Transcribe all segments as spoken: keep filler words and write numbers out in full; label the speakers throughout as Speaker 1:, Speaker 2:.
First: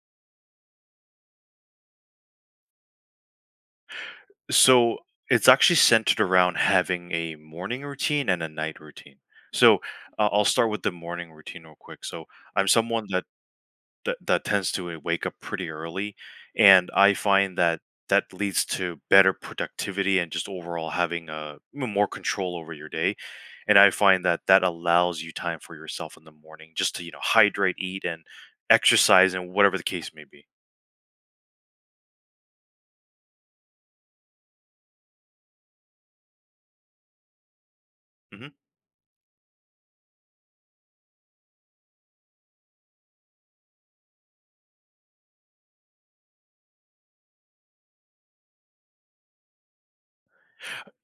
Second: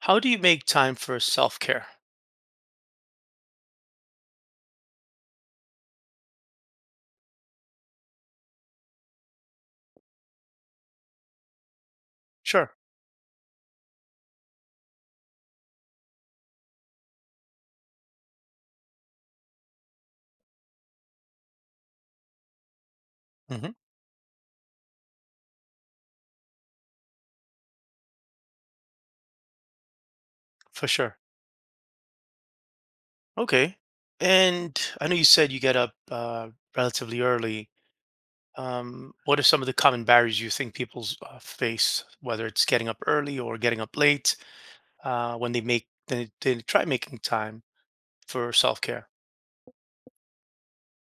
Speaker 1: How do you make time for self care?
Speaker 2: So it's actually centered around having a morning routine and a night routine. So uh, I'll start with the morning routine real quick. So I'm
Speaker 1: Sure.
Speaker 2: someone that, that that tends to uh, wake up pretty early, and I find that that leads to better productivity and just overall having a more control over your day.
Speaker 1: hmm
Speaker 2: And I find that that allows you time for yourself in the morning, just to you know hydrate, eat, and exercise, and whatever the case may be.
Speaker 1: For sure. Okay. And I know you said you get up uh, relatively early.
Speaker 2: Mhm.
Speaker 1: Um, what are some of the common barriers you think people uh, face, whether it's getting up early or getting up late, uh, when they make they, they try making time for self care?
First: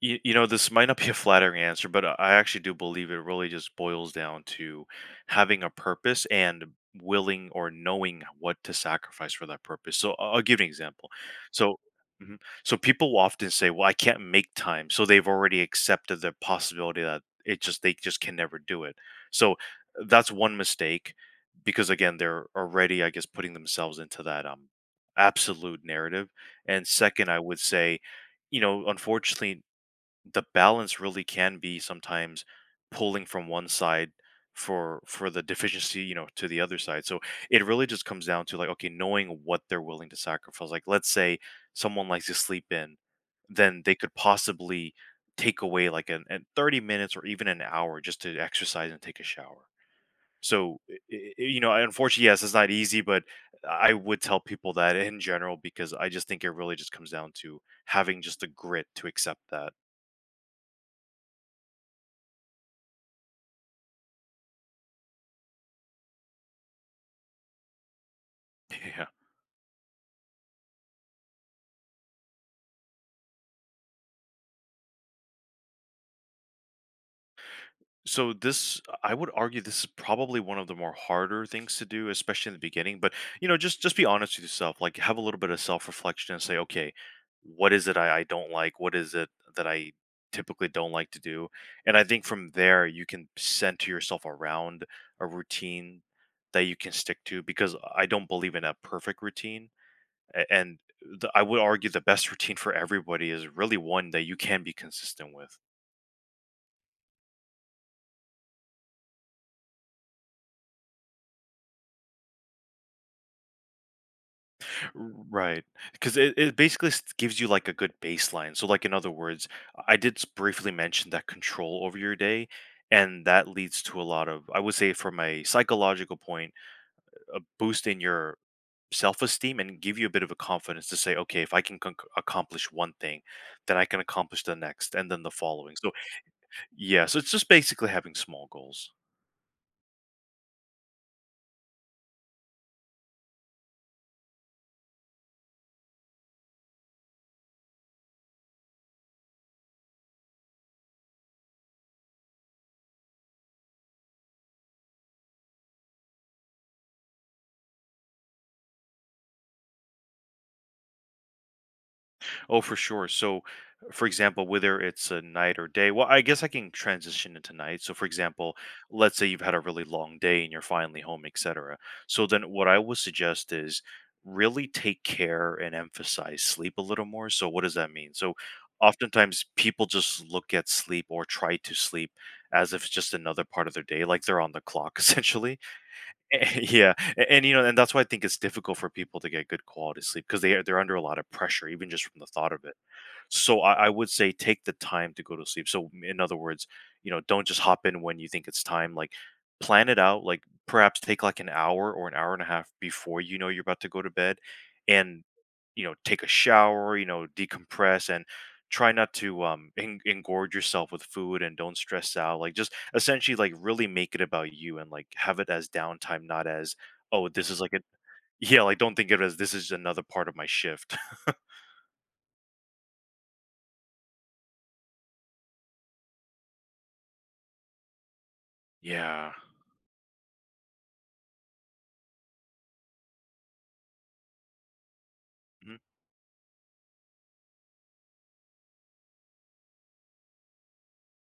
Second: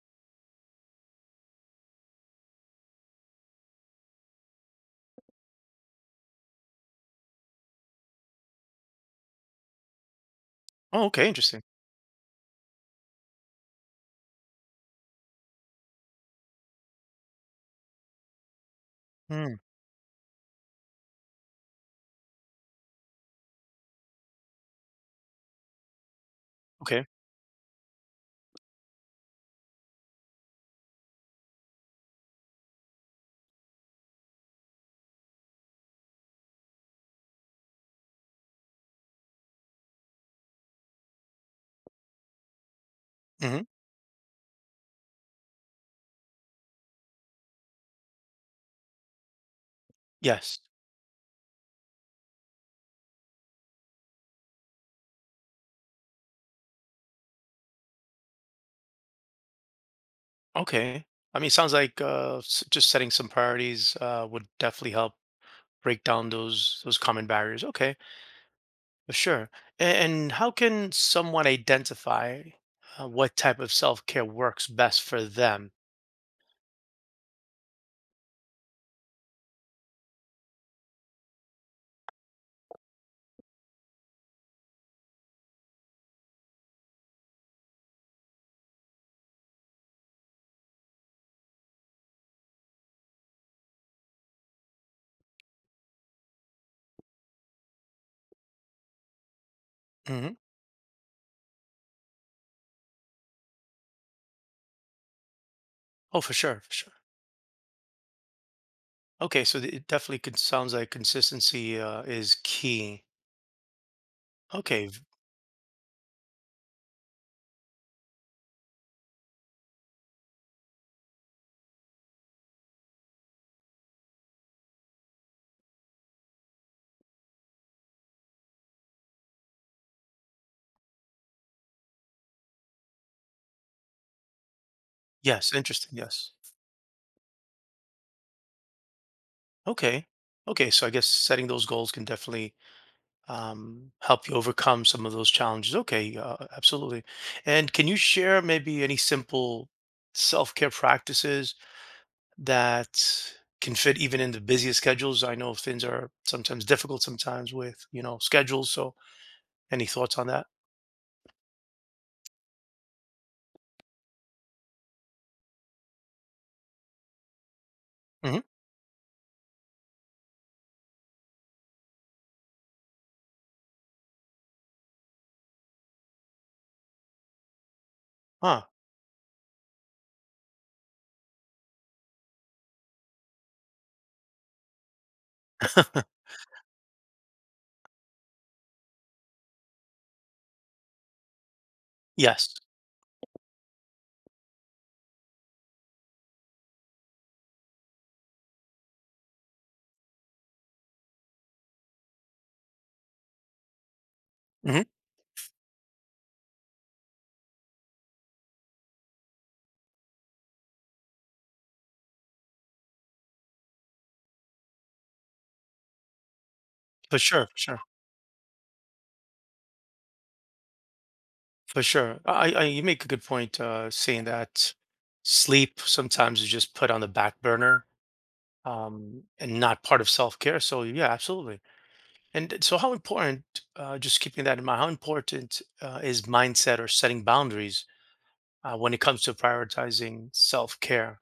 Speaker 2: You, you know, this might not be a flattering answer, but I I actually do believe it really just boils down to having a purpose and willing or knowing what to sacrifice for that purpose. So I'll I'll give you an
Speaker 1: Oh,
Speaker 2: example.
Speaker 1: okay, interesting.
Speaker 2: So, Mhm. So people will often say, "Well, I can't make time," so they've already accepted the possibility that it just they just can never do it. So
Speaker 1: Mm,
Speaker 2: that's one mistake because again, they're already, I guess, putting themselves into that um absolute narrative. And
Speaker 1: okay.
Speaker 2: second, I would say, you know, unfortunately, the balance really can be sometimes pulling from one side for for the deficiency, you know, to the other side. So it really just comes down to like, okay, knowing what they're willing to sacrifice. Like, let's say someone likes to sleep in,
Speaker 1: hmm
Speaker 2: then they could possibly take away like an, an 30 minutes or even an hour just to exercise and take a shower.
Speaker 1: Yes.
Speaker 2: So i- i- you know, unfortunately, yes, it's not easy, but I would tell people that in general because I just think it really just comes down to having just the grit to accept that.
Speaker 1: Okay. I mean, it sounds like uh, s- just setting some priorities uh, would definitely help break down those those common barriers. Okay.
Speaker 2: Yeah.
Speaker 1: Sure. A- And how can someone identify uh, what type of self care works best for them?
Speaker 2: So this, I would argue, this is probably one of the more harder things to do, especially in the beginning. But, you know, just just be honest with yourself. Like, have a little bit of self reflection and say, okay, what is it I, I don't like? What is it that I typically don't like to do? And I think from there, you can center yourself around a routine that you can stick to, because I don't believe in a perfect routine,
Speaker 1: hmm
Speaker 2: A- and the, I would argue the best routine for everybody is really one that you can be consistent with.
Speaker 1: Oh, for sure, for sure. Okay, so th- it definitely could, sounds like consistency uh, is key. Okay. v-
Speaker 2: Right, because it, it basically s- gives you like a good baseline. So, like, in other words, I did s- briefly mention that control over your day, and that leads to a lot of, I would say, from a psychological point, a boost in your self-esteem and give you a bit of a confidence to say, okay, if I can conc- accomplish one thing, then I can accomplish the next and then the
Speaker 1: Yes.
Speaker 2: following. So,
Speaker 1: Interesting. Yes.
Speaker 2: yeah, so it's just basically having small goals.
Speaker 1: Okay. Okay. So I guess setting those goals can definitely um, help you overcome some of those challenges. Okay, uh, absolutely. And can you share maybe any simple self care practices that can fit even in the busiest schedules? I know things are sometimes difficult sometimes with you know schedules. So any thoughts on that?
Speaker 2: Oh, for sure. So, for example, whether it's a night or day, well, I guess I can transition into night. So, for
Speaker 1: hmm
Speaker 2: example, let's say you've had a really long day and you're finally home, et cetera. So then what I would suggest is really take care and emphasize sleep a little more. So, what does that mean? So,
Speaker 1: Ah,
Speaker 2: oftentimes people just look at sleep or try to sleep as if it's just another part of their day, like they're on the clock essentially. Yeah, a- and, you know, and that's why I think it's difficult for people to get good quality sleep because they are- they're under a lot of pressure, even just from the thought
Speaker 1: yes.
Speaker 2: of it. So I, I would say take the time to go to sleep. So, in other words, you know, don't just hop in when you think it's time. Like, plan it out. Like, perhaps take like an hour or an hour and a half before you know you're about to go to bed,
Speaker 1: hmm
Speaker 2: and, you know, take a shower. You know, decompress and try not to um en- engorge yourself with food and don't stress out. Like, just essentially like really make it about you and like have it as downtime, not as,
Speaker 1: For
Speaker 2: oh,
Speaker 1: sure.
Speaker 2: this
Speaker 1: For
Speaker 2: is like a
Speaker 1: sure.
Speaker 2: yeah, like, don't think of it as this is another part of my shift.
Speaker 1: For sure. I, I you make a good point uh saying that sleep sometimes is just put on the back burner um
Speaker 2: Yeah.
Speaker 1: and not part of self-care. So yeah, absolutely. And so how important uh just keeping that in mind, how important uh, is mindset or setting boundaries uh, when it comes to prioritizing self-care?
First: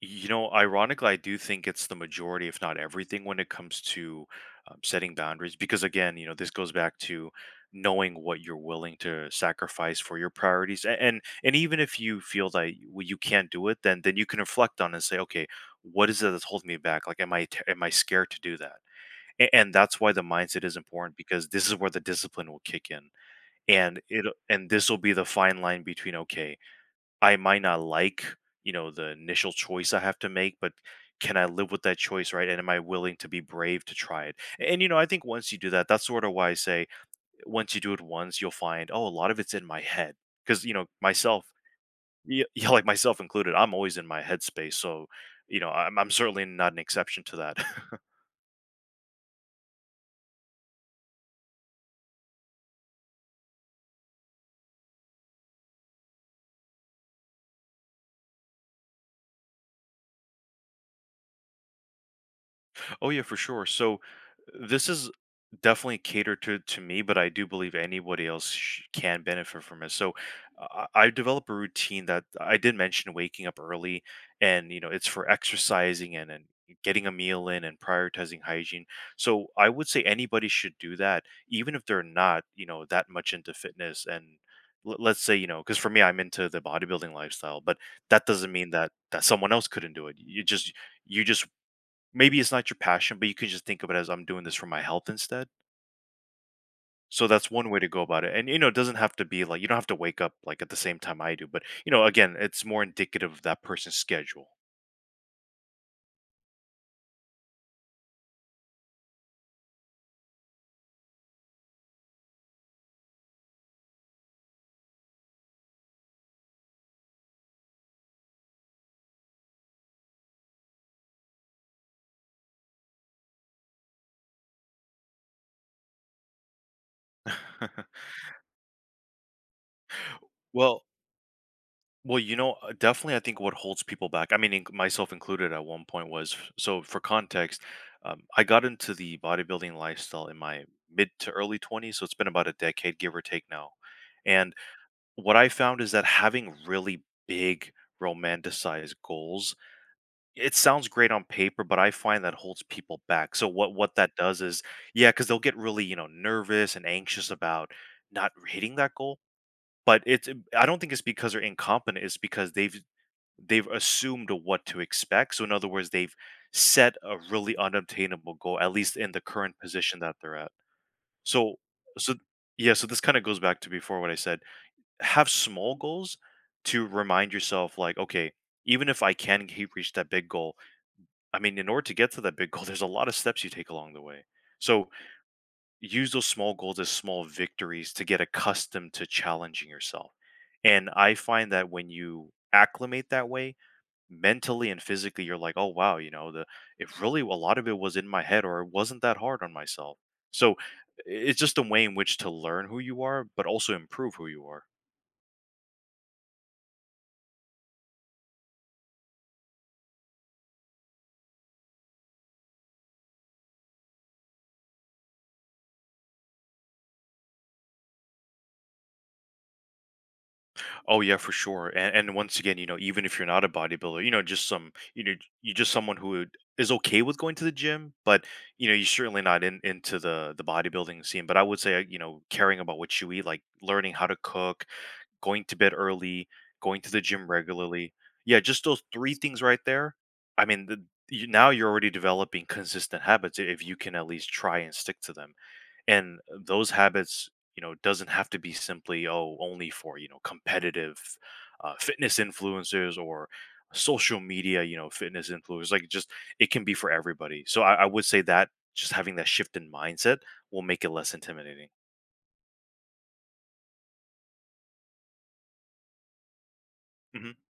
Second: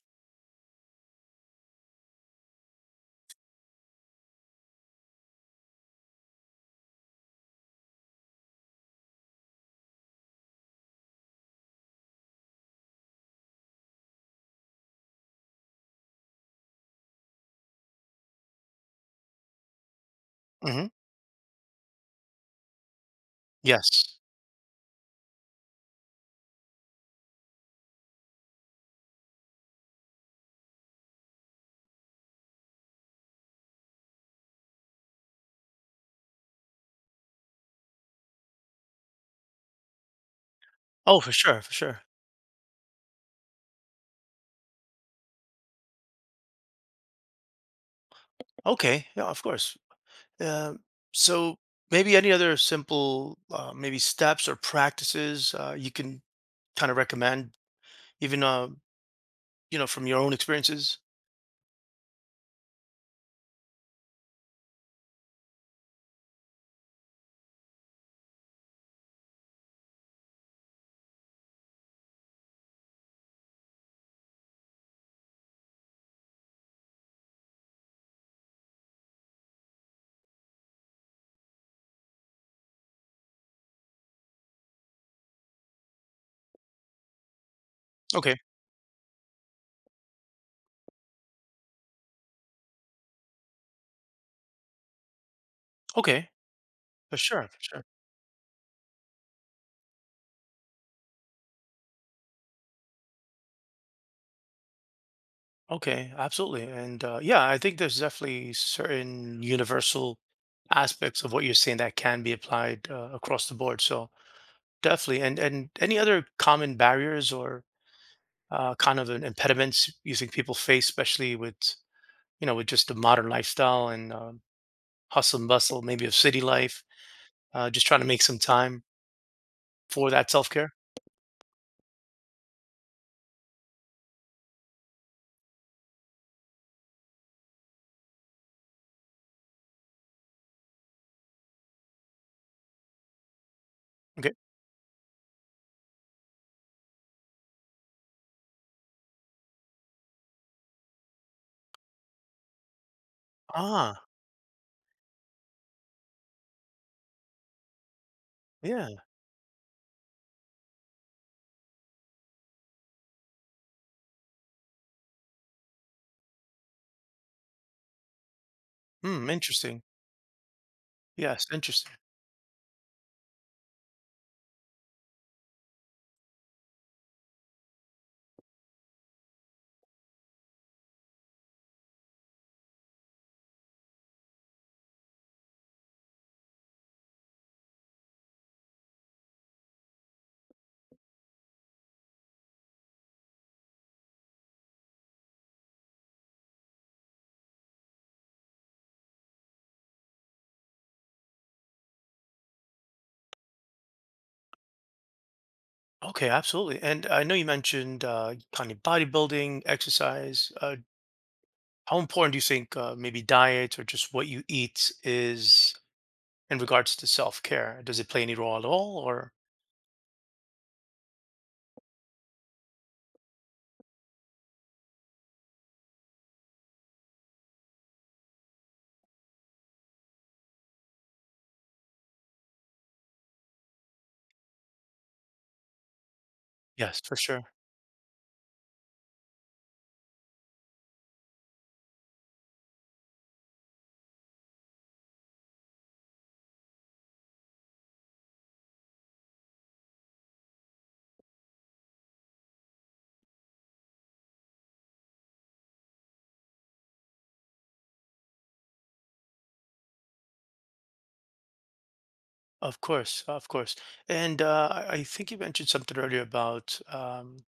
Speaker 2: You know, ironically, I do think it's the majority, if not everything, when it comes to um, setting boundaries. Because again, you know, this goes back to knowing what you're willing to sacrifice for your priorities, and and, and even if you feel that y- well, you can't do it, then then you can reflect on it and say, okay, what is it that's holding me back? Like, am I t- am I scared to do that? And, and that's why the mindset is
Speaker 1: hmm
Speaker 2: important, because this is where the discipline will kick in, and
Speaker 1: Yes.
Speaker 2: it and this will be the fine line between, okay, I might not like, you know, the initial choice I have to make, but can I live with that choice, right? And am I willing to be brave to try it? And, you know, I think once you do that, that's sort of why I say once you do it once, you'll find, oh, a lot of it's in my head. Cause, you know,
Speaker 1: Oh, for
Speaker 2: myself,
Speaker 1: sure, for sure.
Speaker 2: yeah, yeah, like, myself included, I'm always in my headspace. So, you know, I'm, I'm certainly not an exception to that.
Speaker 1: Okay. Yeah, of course. Um so maybe any other simple uh, maybe steps or practices uh, you can kind of recommend even uh, you know, from your own experiences?
Speaker 2: Oh yeah, for sure. So this is definitely catered to to me, but I do believe anybody else sh- can benefit from it. So I I develop a routine that I did mention, waking up early, and, you know, it's for exercising and and getting a meal in and prioritizing hygiene. So I would say anybody should do that, even if they're not, you know, that much into fitness and. l- Let's say, you know, because for me, I'm into the bodybuilding lifestyle, but that
Speaker 1: Okay.
Speaker 2: doesn't mean that that someone else couldn't do it. You just you just maybe it's not your passion, but you can just think of it as, I'm doing this for my health instead.
Speaker 1: Okay. For
Speaker 2: So that's
Speaker 1: sure, for
Speaker 2: one way
Speaker 1: sure.
Speaker 2: to go about it. And, you know, it doesn't have to be like you don't have to wake up like at the same time I do, but, you know, again, it's more indicative of that person's schedule.
Speaker 1: Okay, absolutely. And, uh, yeah, I think there's definitely certain universal aspects of what you're saying that can be applied, uh, across the board, so definitely. And and any other common barriers or, uh, kind of an impediments you think people face, especially with, you know, with just the modern lifestyle and, um, hustle and bustle maybe of city life, uh, just trying to make some time? For that self-care?
Speaker 2: Well, well, you know, uh, definitely, I think what holds people back, I mean, inc- myself included at one point, was f- so for context, um, I got into the bodybuilding lifestyle in my mid to early twenties. So it's been about a decade, give or take now.
Speaker 1: Okay.
Speaker 2: And what I found is that having really big romanticized goals, it sounds great on paper, but I find that holds people back. So what what
Speaker 1: Ah,
Speaker 2: that does is, yeah, because they'll get really, you know, nervous and anxious about not hitting that
Speaker 1: yeah.
Speaker 2: goal. But it's um, I don't think it's because they're incompetent. It's because they've they've assumed what to expect. So, in other words, they've set a really unobtainable goal, at least in the
Speaker 1: Hmm.
Speaker 2: current
Speaker 1: Interesting.
Speaker 2: position that they're at.
Speaker 1: Yes,
Speaker 2: So,
Speaker 1: interesting.
Speaker 2: so yeah, so this kind of goes back to before what I said. Have small goals to remind yourself like, okay, even if I can keep reach that big goal, I mean, in order to get to that big goal there's a lot of steps you take along the way. So use those small goals as small victories to get accustomed to challenging yourself, and I find that when you acclimate that way mentally and physically, you're like, oh wow, you know, the, it really, a lot of it was in my head, or it wasn't that hard on myself. So it's just a way in which to learn who you are but also improve who you are.
Speaker 1: Okay, absolutely, and I know you mentioned, uh, kind of bodybuilding, exercise, uh, how important do you think, uh, maybe diet or just what you eat is in regards to self-care? Does it play any role at all or
Speaker 2: Oh yeah, for sure. And and once again, you know, even if you're not a bodybuilder, you know, just some, you know, you're just someone who is okay with going to the gym, but, you know, you're certainly not in into the the bodybuilding scene. But I would say, uh, you know, caring about what you eat, like learning how to cook, going to bed early, going to
Speaker 1: Yes,
Speaker 2: the
Speaker 1: for
Speaker 2: gym
Speaker 1: sure.
Speaker 2: regularly. Yeah, just those three things right there. I mean, the, you, now you're already developing consistent habits i- if you can at least try and stick to them, and those habits, you know, doesn't have to be simply, oh, only for, you know, competitive uh, fitness influencers or social media, you know, fitness influencers, like, just it can be for everybody, so i, I would say that just having that shift in mindset will make it less intimidating.
Speaker 1: Of course, of course. And uh, I I think you mentioned something earlier about,
Speaker 2: Mhm.
Speaker 1: um,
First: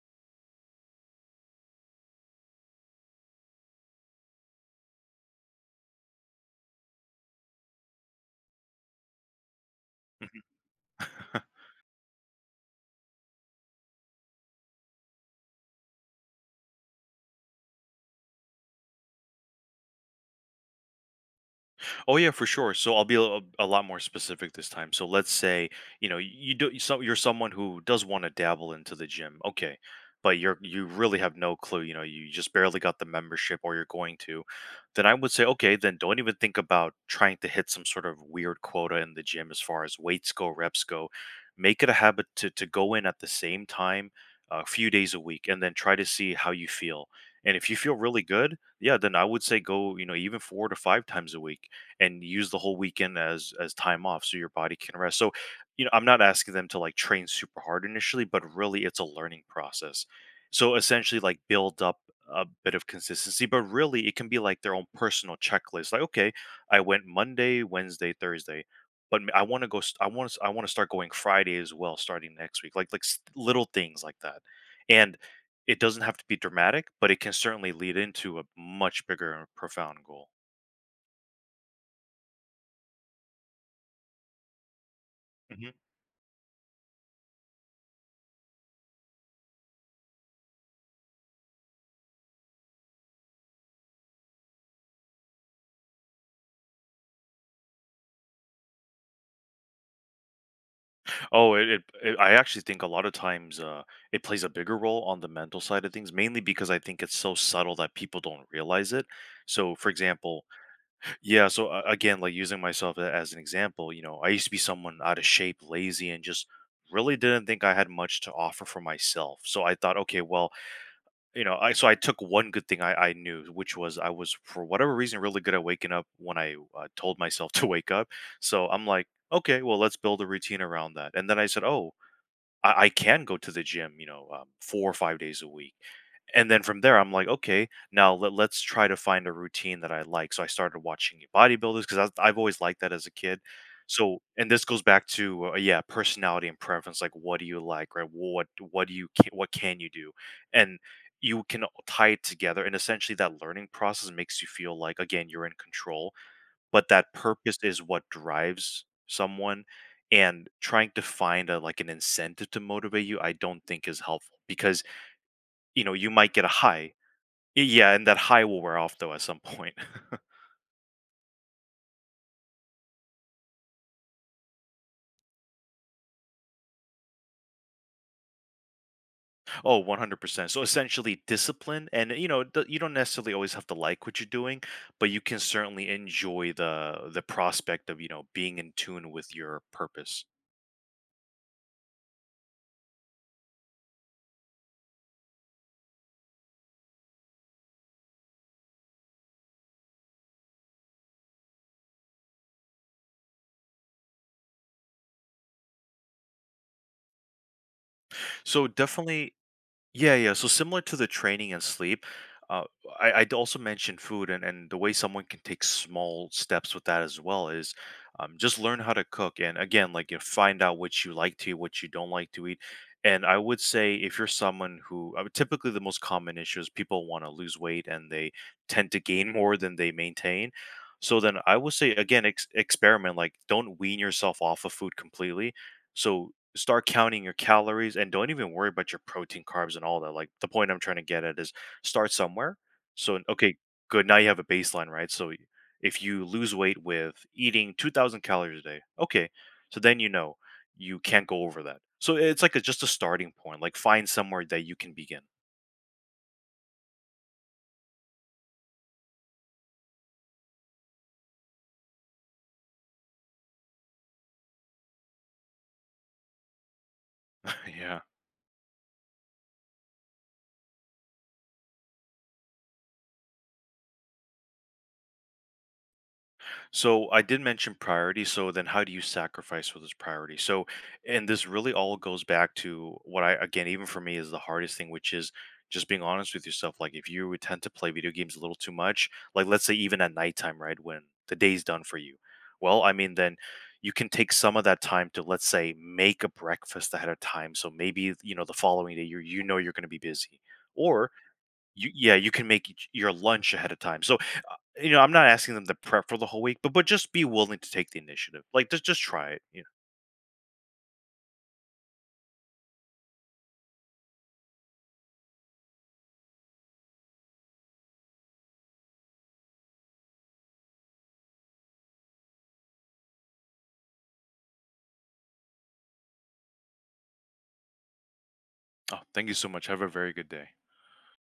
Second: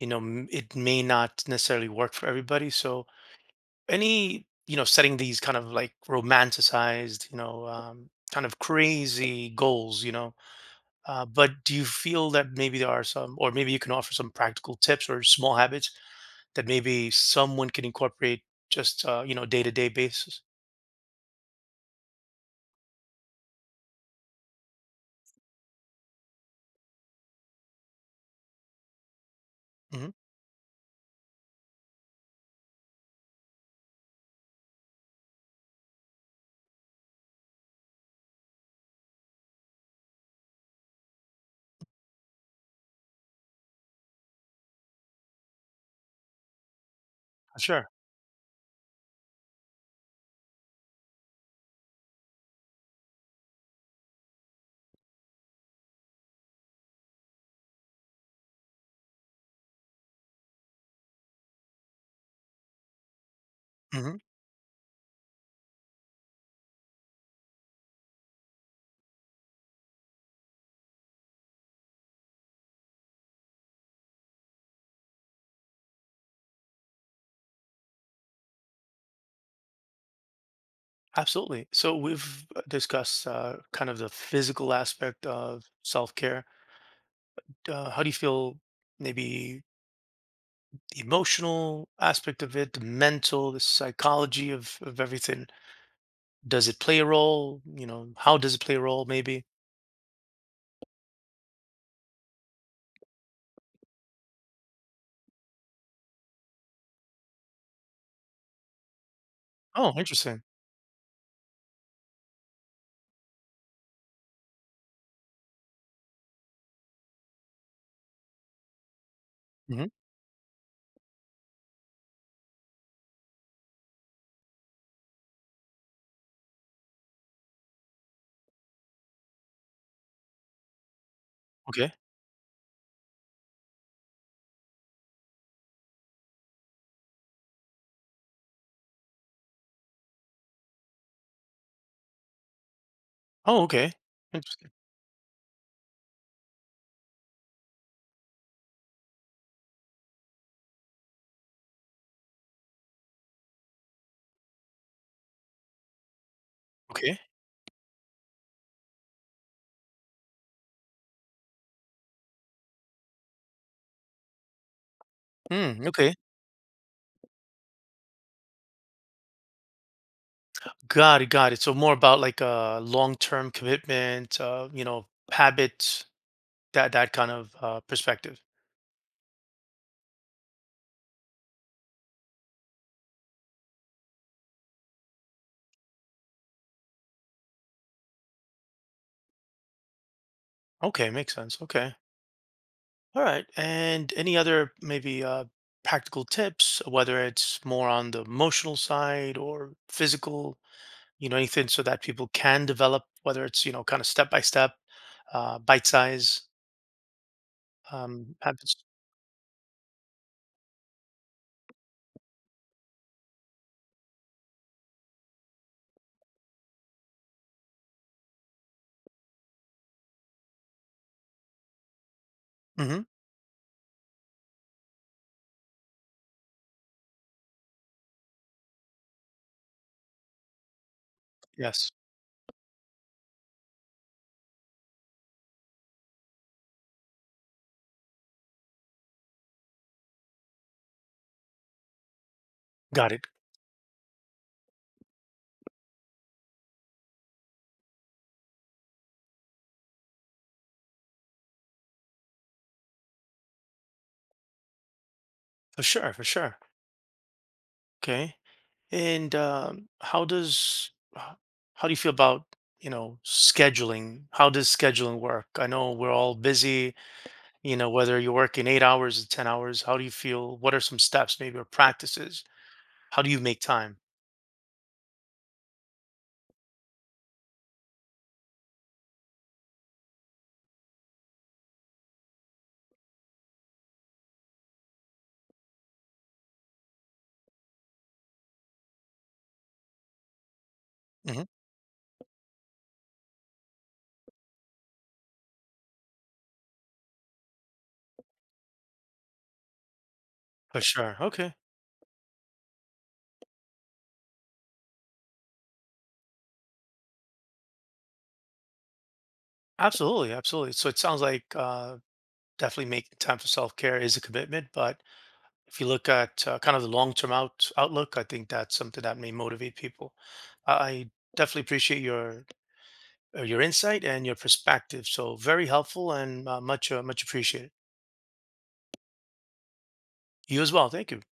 Speaker 1: you know, m- it may not necessarily work for everybody. So any, you know, setting these kind of like romanticized, you know, um, kind of crazy goals, you know, uh, but do you feel that maybe there are some, or maybe you can offer some practical tips or small habits that maybe someone can incorporate just, uh, you know, day-to-day basis?
Speaker 2: Oh yeah, for sure. So I'll be a, a lot more specific this time. So let's say, you know, you do so you're someone who does want to dabble into the gym, okay,
Speaker 1: hmm
Speaker 2: but you're you really have no clue. You know, you just barely got the membership, or you're going to. Then I would say, okay, then don't even think about trying to hit some sort of weird quota in the gym as far as weights go, reps go. Make it a habit to to go in at the same time a few days a week, and then try to see how you feel. And if you
Speaker 1: Sure.
Speaker 2: feel really good, yeah, then I would say go, you know, even four to five times a week and use the whole weekend as as time off so your body can rest. So, you know, I'm not asking them to like train super hard initially, but really it's a learning process. So essentially like build up a bit of consistency, but really it can be like their own personal checklist. Like, okay, I went Monday, Wednesday, Thursday, but m- I want to go st- I want to I want to start going Friday as well starting next week. Like like s- little things like that. And it doesn't have to be dramatic, but it can certainly lead into a much bigger and profound goal.
Speaker 1: Absolutely. So we've uh, discussed uh, kind of the physical aspect of self-care. Uh, how do you feel maybe the emotional aspect of it, the mental, the psychology of, of everything? Does it play a role? You know, how does it play a role maybe?
Speaker 2: Oh, it, it, it I actually think a lot of times uh, it plays a bigger role on the mental side of things, mainly because I think it's so subtle that people don't realize it. So, for
Speaker 1: Oh, interesting.
Speaker 2: example, yeah. So uh, again, like using myself a- as an example, you know, I used to be someone out of shape, lazy, and just really didn't think I had much to offer for myself. So I
Speaker 1: hmm
Speaker 2: thought, okay, well, you know, I so I took one good thing I, I knew, which was I was for whatever reason really good at waking up when I uh, told myself to wake up. So I'm like, okay, well, let's build a routine around that. And then I said,
Speaker 1: Okay.
Speaker 2: oh, I, I can go to the gym, you know, um, four or five days a week. And then from there, I'm like, okay, now let, let's try to find a routine that I like. So I started watching bodybuilders because I've always liked that as a kid.
Speaker 1: Oh, okay.
Speaker 2: So, and this
Speaker 1: Interesting.
Speaker 2: goes back to uh, yeah, personality and preference. Like, what do you like, right? What what do you ca- what can you do? And you can tie it together, and essentially that learning process makes you feel like again you're in control, but that
Speaker 1: Okay.
Speaker 2: purpose is what drives someone, and trying to find a like, an incentive to motivate you, I don't think is helpful because, you
Speaker 1: Mm,
Speaker 2: know, you
Speaker 1: okay.
Speaker 2: might get a high. Y Yeah, and that high will wear off though at some point.
Speaker 1: Got it. Got it. So more about like a long-term commitment, uh, you know, habits, that that kind of uh, perspective.
Speaker 2: one hundred percent. So, essentially discipline and, you know, the you don't necessarily always have to like what you're doing, but you can certainly enjoy the the prospect of, you know, being in tune with your purpose.
Speaker 1: Okay, makes sense. Okay. All right. And any other maybe uh, practical tips, whether it's more on the emotional side or physical, you know, anything so that people can develop, whether it's, you know, kind of step by step, uh, bite size um,
Speaker 2: So,
Speaker 1: habits.
Speaker 2: definitely. Yeah, yeah. So similar to the training and sleep, uh, I, I'd also mentioned food, and and the way someone can take small steps with that as well is um, just learn how to cook. And again, like you know, find out what you like to eat, what you don't like to eat.
Speaker 1: hmm
Speaker 2: And I would say if you're someone who, I mean, typically the most common issue is people want to lose weight and they tend to gain more than they maintain. So then I would
Speaker 1: Yes.
Speaker 2: say again, ex- experiment. Like don't wean yourself off of food completely. So start counting your calories and don't even worry about your protein, carbs, and all that. Like the point I'm trying to get at is start somewhere.
Speaker 1: Got
Speaker 2: So
Speaker 1: it.
Speaker 2: okay, good. Now you have a baseline, right? So y- if you lose weight with eating two thousand calories a day, okay, so then you know you can't go over that. So it's like a, just a starting point. Like find somewhere that you can begin.
Speaker 1: For sure. For sure. Okay. And um, how does, h- how do you feel about, you know, scheduling? How does scheduling work? I know we're all busy. You know,
Speaker 2: Yeah.
Speaker 1: whether you're working eight hours or ten hours, how do you feel? What are some steps maybe or practices? How do you make time?
Speaker 2: So I did mention priority. So then how do you sacrifice for this priority? So and this really all goes back to what I, again, even for me, is the hardest thing, which is just being honest with yourself. Like if you would tend to play video games a little too much, like let's say even at nighttime, right? When the
Speaker 1: hmm
Speaker 2: day's done for you. Well, I mean then you can take some of that time to, let's say, make a breakfast ahead of time. So maybe, you know, the following day you you know you're gonna be busy.
Speaker 1: for
Speaker 2: Or
Speaker 1: sure, okay.
Speaker 2: you yeah, you can make y- your lunch ahead of time. So you know, I'm not asking them to prep for the whole week, but but just be willing to take the initiative. Like, just just try it, you
Speaker 1: Absolutely, absolutely. So it sounds like uh definitely making time for self-care is a commitment, but if you look at uh, kind of the long-term out outlook, I think that's something that may motivate people. i I definitely appreciate your uh, your insight and your perspective, so very helpful and uh, much uh, much appreciated.
Speaker 2: know? Oh, thank you so much. Have a very good day.
Speaker 1: You as well, thank you. Take